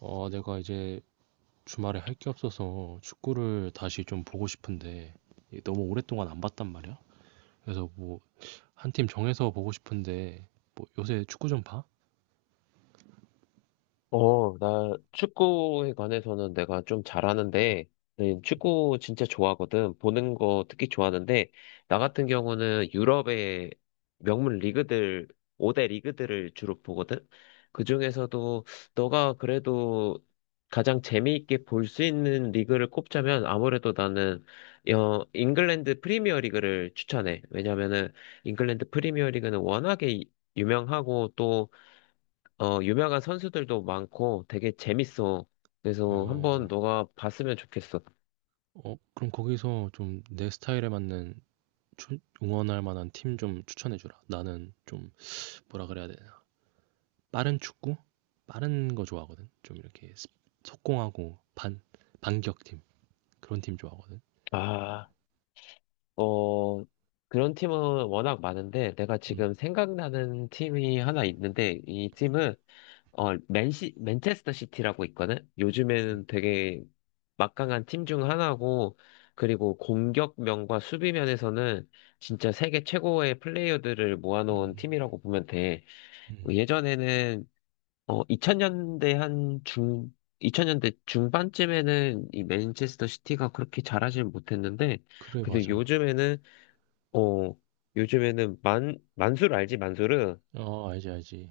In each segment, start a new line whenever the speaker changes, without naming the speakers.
내가 이제 주말에 할 게 없어서 축구를 다시 좀 보고 싶은데 이게 너무 오랫동안 안 봤단 말이야. 그래서 뭐 한 팀 정해서 보고 싶은데 뭐 요새 축구 좀 봐?
나 축구에 관해서는 내가 좀 잘하는데, 네, 축구 진짜 좋아하거든. 보는 거 특히 좋아하는데, 나 같은 경우는 유럽의 명문 리그들, 5대 리그들을 주로 보거든. 그 중에서도 너가 그래도 가장 재미있게 볼 수 있는 리그를 꼽자면 아무래도 나는 잉글랜드 프리미어 리그를 추천해. 왜냐면은 잉글랜드 프리미어 리그는 워낙에 유명하고 유명한 선수들도 많고 되게 재밌어. 그래서 한번
어,
너가 봤으면 좋겠어.
어, 그럼 거기서 좀 내 스타일에 맞는 응원할 만한 팀 좀 추천해 주라. 나는 좀 뭐라 그래야 되나? 빠른 축구? 빠른 거 좋아하거든. 좀 이렇게 속공하고 반 반격팀 그런 팀 좋아하거든.
아, 어, 그런 팀은 워낙 많은데 내가
음,
지금 생각나는 팀이 하나 있는데 이 팀은 맨체스터 시티라고 있거든?
음,
요즘에는 되게 막강한 팀 중 하나고, 그리고 공격면과 수비면에서는 진짜 세계 최고의 플레이어들을 모아놓은
음,
팀이라고 보면 돼.
음.
예전에는 2000년대 2000년대 중반쯤에는 이 맨체스터 시티가 그렇게 잘하진 못했는데,
그래
근데
맞아.
요즘에는, 어, 요즘에는 만수르 알지, 만수르?
어, 알지, 알지.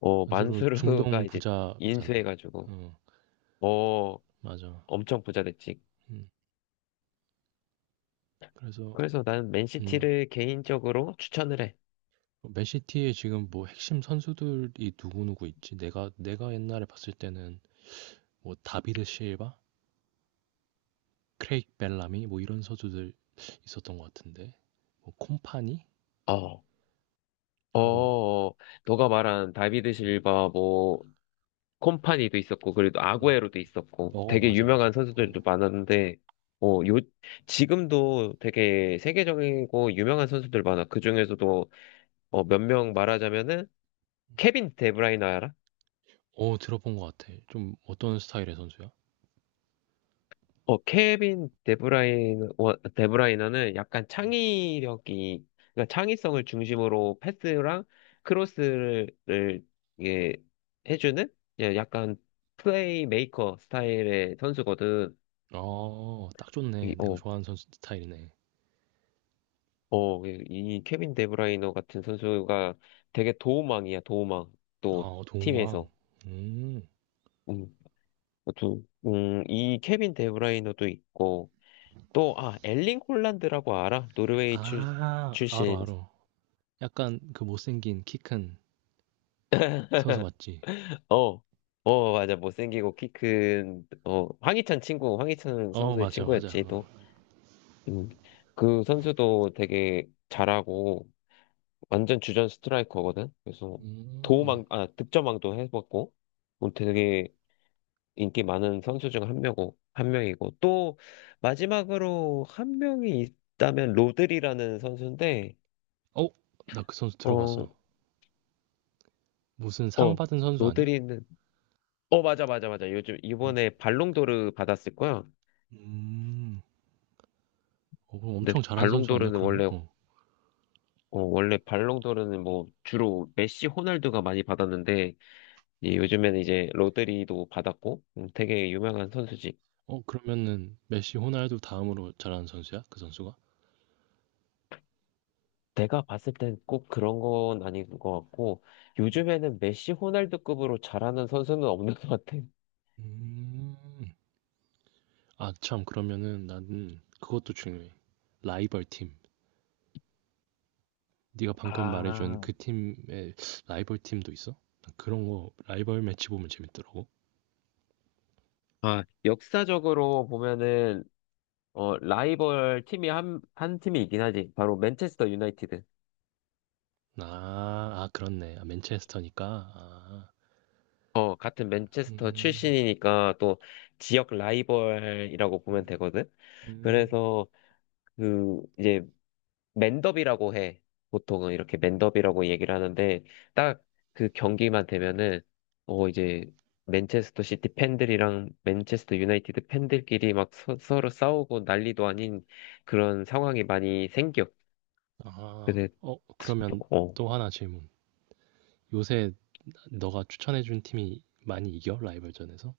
어,
안수로
만수르가
중동
이제
부자잖아.
인수해가지고,
어,
어,
맞아.
엄청 부자 됐지.
음, 그래서,
그래서 나는
음,
맨시티를 개인적으로 추천을 해.
맨시티에 지금 뭐 핵심 선수들이 누구누구 있지? 내가 옛날에 봤을 때는 뭐 다비드 실바? 크레이크 벨라미? 뭐 이런 선수들 있었던 것 같은데. 뭐 콤파니?
어,
하고,
어, 너가 말한 다비드
음,
실바, 콤파니도 있었고, 그래도
음.
아구에로도 있었고,
어,
되게
맞아,
유명한
맞아.
선수들도
어,
많았는데, 어, 요, 지금도 되게 세계적이고 유명한 선수들 많아. 그 중에서도, 몇 명 말하자면은, 케빈 데브라이너 알아?
어, 들어본 것 같아. 좀 어떤 스타일의 선수야?
케빈 데브라이너, 데브라이너는 약간
음.
창의력이, 그러니까 창의성을 중심으로 패스랑 크로스를, 이게, 해주는? 예, 약간 플레이메이커 스타일의 선수거든.
어, 딱
이,
좋네. 내가
어,
좋아하는 선수 스타일이네.
어, 이 이 케빈 데브라이너 같은 선수가 되게 도움망이야, 도움망. 또,
아, 도우망.
팀에서.
음.
음, 이 케빈 데브라이너도 있고, 또, 아, 엘링 홀란드라고 알아?
아, 알어,
출신.
알어. 약간 그 못생긴 키 큰 선수 맞지?
어, 맞아. 못생기고 키 큰, 황희찬 친구, 황희찬
어,
선수의
맞아, 맞아.
친구였지,
어.
또. 음, 그 선수도 되게 잘하고, 완전 주전 스트라이커거든? 그래서,
음.
도움망, 아, 득점왕도 해봤고, 뭐 되게, 인기 많은 선수 중 한 명이고, 또 마지막으로 한 명이 있다면 로드리라는 선수인데,
어, 나 그 선수
어,
들어봤어. 무슨 상
어,
받은 선수 아니야?
로드리는, 어, 맞아. 요즘
음.
이번에 발롱도르 받았을 거야.
음. 어, 그럼
근데
엄청 잘한 선수 아니야,
발롱도르는
그러면? 어.
원래 발롱도르는 뭐 주로 메시, 호날두가 많이 받았는데, 이 요즘에는 이제 로드리도 받았고, 되게 유명한 선수지.
어, 그러면은 메시, 호날두 다음으로 잘하는 선수야? 그 선수가?
내가 봤을 땐 꼭 그런 건 아닌 것 같고, 요즘에는 메시 호날두급으로 잘하는 선수는 없는 것 같아.
음. 아, 참, 그러면은 나는 그것도 중요해. 라이벌 팀. 네가 방금 말해준
아,
그 팀의 라이벌 팀도 있어? 난 그런 거 라이벌 매치 보면 재밌더라고.
역사적으로 보면은, 어, 라이벌 팀이 한 팀이 있긴 하지. 바로 맨체스터 유나이티드.
아. 아 그렇네. 아 맨체스터니까. 아.
어, 같은 맨체스터
음.
출신이니까 또 지역 라이벌이라고 보면
음.
되거든.
음.
그래서 이제 맨더비라고 해. 보통은 이렇게 맨더비라고 얘기를 하는데, 딱 그 경기만 되면은, 어, 이제, 맨체스터 시티 팬들이랑 맨체스터 유나이티드 팬들끼리 막 서로 싸우고 난리도 아닌 그런 상황이 많이 생겨.
아.
근데,
어 그러면
어,
또 하나 질문. 요새 너가 추천해 준 팀이 많이 이겨? 라이벌전에서?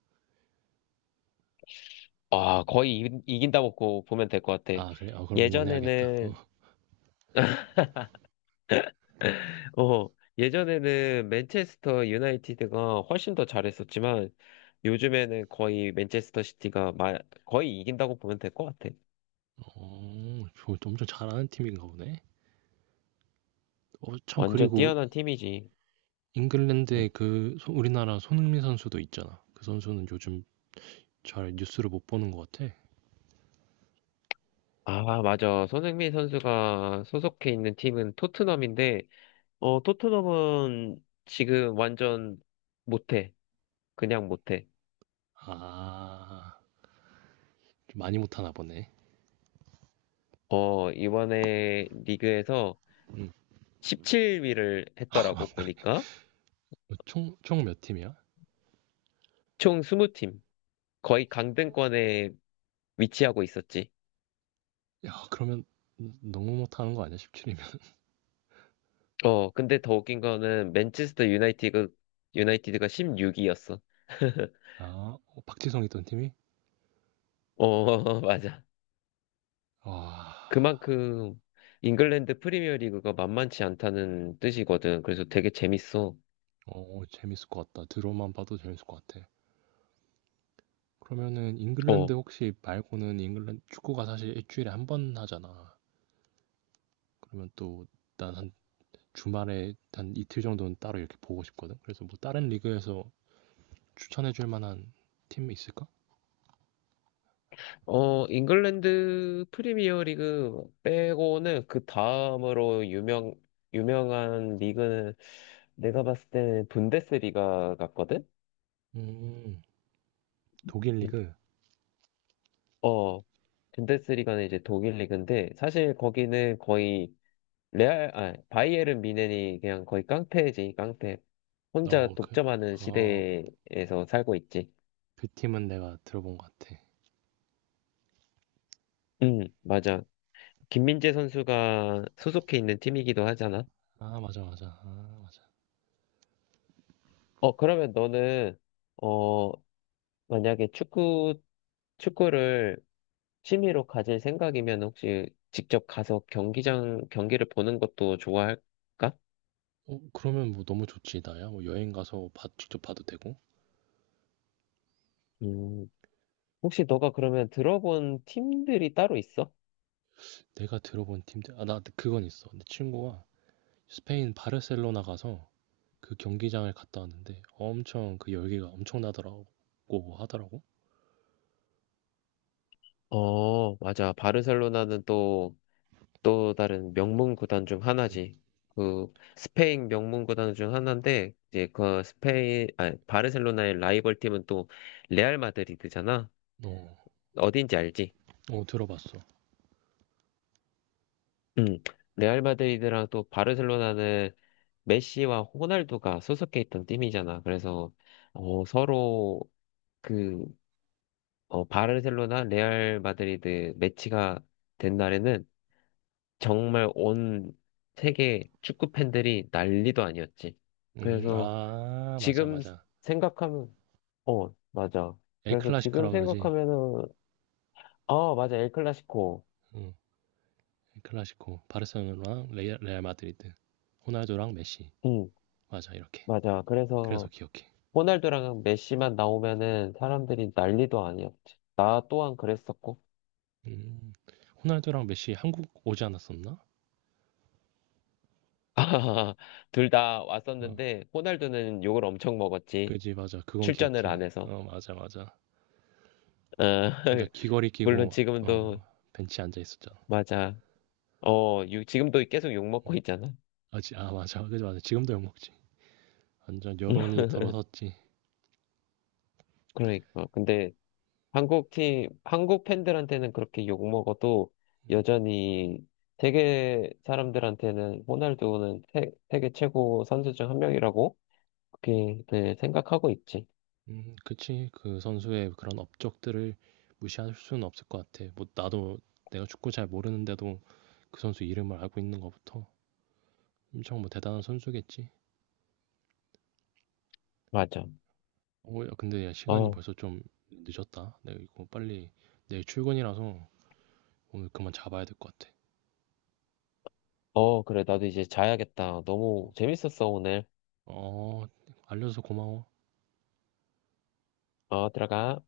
아, 거의 이긴다 먹고 보면 될 것 같아.
아 그래? 아 그럼 응원해야겠다. 어.
예전에는 어, 예전에는 맨체스터 유나이티드가 훨씬 더 잘했었지만 요즘에는 거의 맨체스터 시티가 거의 이긴다고 보면 될 것 같아.
어. 저 엄청 잘하는 팀인가 보네. 어 참
완전
그리고
뛰어난 팀이지.
잉글랜드에
응.
그 우리나라 손흥민 선수도 있잖아. 그 선수는 요즘 잘 뉴스를 못 보는 것 같아.
아, 맞아. 손흥민 선수가 소속해 있는 팀은 토트넘인데, 어, 토트넘은 지금 완전 못해. 그냥 못해.
아. 좀 많이 못 하나 보네.
어, 이번에 리그에서
음.
17위를 했더라고, 보니까.
어 총 몇 팀이야?
총 20팀. 거의 강등권에 위치하고 있었지.
야, 그러면 너무 못하는 거 아니야? 17이면.
어, 근데 더 웃긴 거는 유나이티드가 16위였어.
아, 어, 박지성 있던 팀이?
어, 맞아.
와,
그만큼 잉글랜드 프리미어리그가 만만치 않다는 뜻이거든. 그래서 되게 재밌어.
어, 어, 재밌을 것 같다. 들어만 봐도 재밌을 것 같아. 그러면은 잉글랜드
어,
혹시 말고는 잉글랜드 축구가 사실 일주일에 한 번 하잖아. 그러면 또 난 한 주말에 한 이틀 정도는 따로 이렇게 보고 싶거든. 그래서 뭐 다른 리그에서 추천해 줄 만한 팀 있을까?
잉글랜드 프리미어리그 빼고는 그 다음으로 유명한 리그는 내가 봤을 때는 분데스리가 같거든.
음, 독일
음.
리그.
어, 분데스리가는 이제 독일 리그인데 사실 거기는 거의 바이에른 미헨이 그냥 거의 깡패지, 깡패. 혼자
어, 그,
독점하는
어,
시대에서 살고 있지.
그 팀은 내가 들어본 것 같아.
응, 맞아. 김민재 선수가 소속해 있는 팀이기도 하잖아.
아, 맞아, 맞아. 아,
그러면 너는, 어, 만약에 축구를 취미로 가질 생각이면 혹시 직접 가서 경기를 보는 것도 좋아할까?
어 그러면 뭐 너무 좋지 나야. 뭐 여행 가서 직접 봐도 되고.
음, 혹시 너가 그러면 들어본 팀들이 따로 있어?
내가 들어본 팀들 아 나 그건 있어. 내 친구가 스페인 바르셀로나 가서 그 경기장을 갔다 왔는데 엄청 그 열기가 엄청나더라고 하더라고.
어, 맞아. 바르셀로나는 또 또 다른 명문 구단 중
응.
하나지. 그 스페인 명문 구단 중 하나인데 이제 그 스페인 아 바르셀로나의 라이벌 팀은 또 레알 마드리드잖아.
어,
어딘지 알지?
어 들어봤어.
음. 레알 마드리드랑 또 바르셀로나는 메시와 호날두가 소속해 있던 팀이잖아. 그래서 어 서로 그 바르셀로나 레알 마드리드 매치가 된 날에는 정말 온 세계 축구 팬들이 난리도 아니었지. 그래서
아 맞아
지금
맞아.
생각하면, 어, 맞아. 그래서 지금
엘클라시코라 그러지.
생각하면은, 어, 맞아. 엘 클라시코.
응. 엘클라시코 바르셀로나랑 레알 마드리드. 호날두랑 메시.
응,
맞아 이렇게.
맞아.
그래서
그래서
기억해.
호날두랑 메시만 나오면은 사람들이 난리도 아니었지.
맞아.
나 또한 그랬었고.
음. 호날두랑 메시 한국 오지 않았었나?
둘 다
어,
왔었는데, 호날두는 욕을 엄청 먹었지.
그지 맞아 그건
출전을 안
기억해
해서.
어 맞아 맞아
어,
혼자 귀걸이
물론
끼고
지금도,
어 벤치에 앉아 있었잖아
맞아. 지금도 계속 욕 먹고
음.
있잖아.
아, 지, 아 맞아 그지 맞아 지금도 욕먹지 완전 여론이 들어섰지
그러니까. 근데 한국 팬들한테는 그렇게 욕 먹어도
음,
여전히 세계 사람들한테는 호날두는 세계 최고 선수 중 한 명이라고 그렇게 네, 생각하고 있지.
그치 그 선수의 그런 업적들을 무시할 수는 없을 것 같아 뭐 나도 내가 축구 잘 모르는데도 그 선수 이름을 알고 있는 것부터 엄청 뭐 대단한 선수겠지
맞아.
어 야, 근데 야 시간이
어,
벌써 좀 늦었다 내가 이거 빨리 내일 출근이라서 오늘 그만 잡아야 될 것 같아
그래. 나도 이제 자야겠다. 너무 재밌었어, 오늘.
어 알려줘서 고마워
어, 들어가.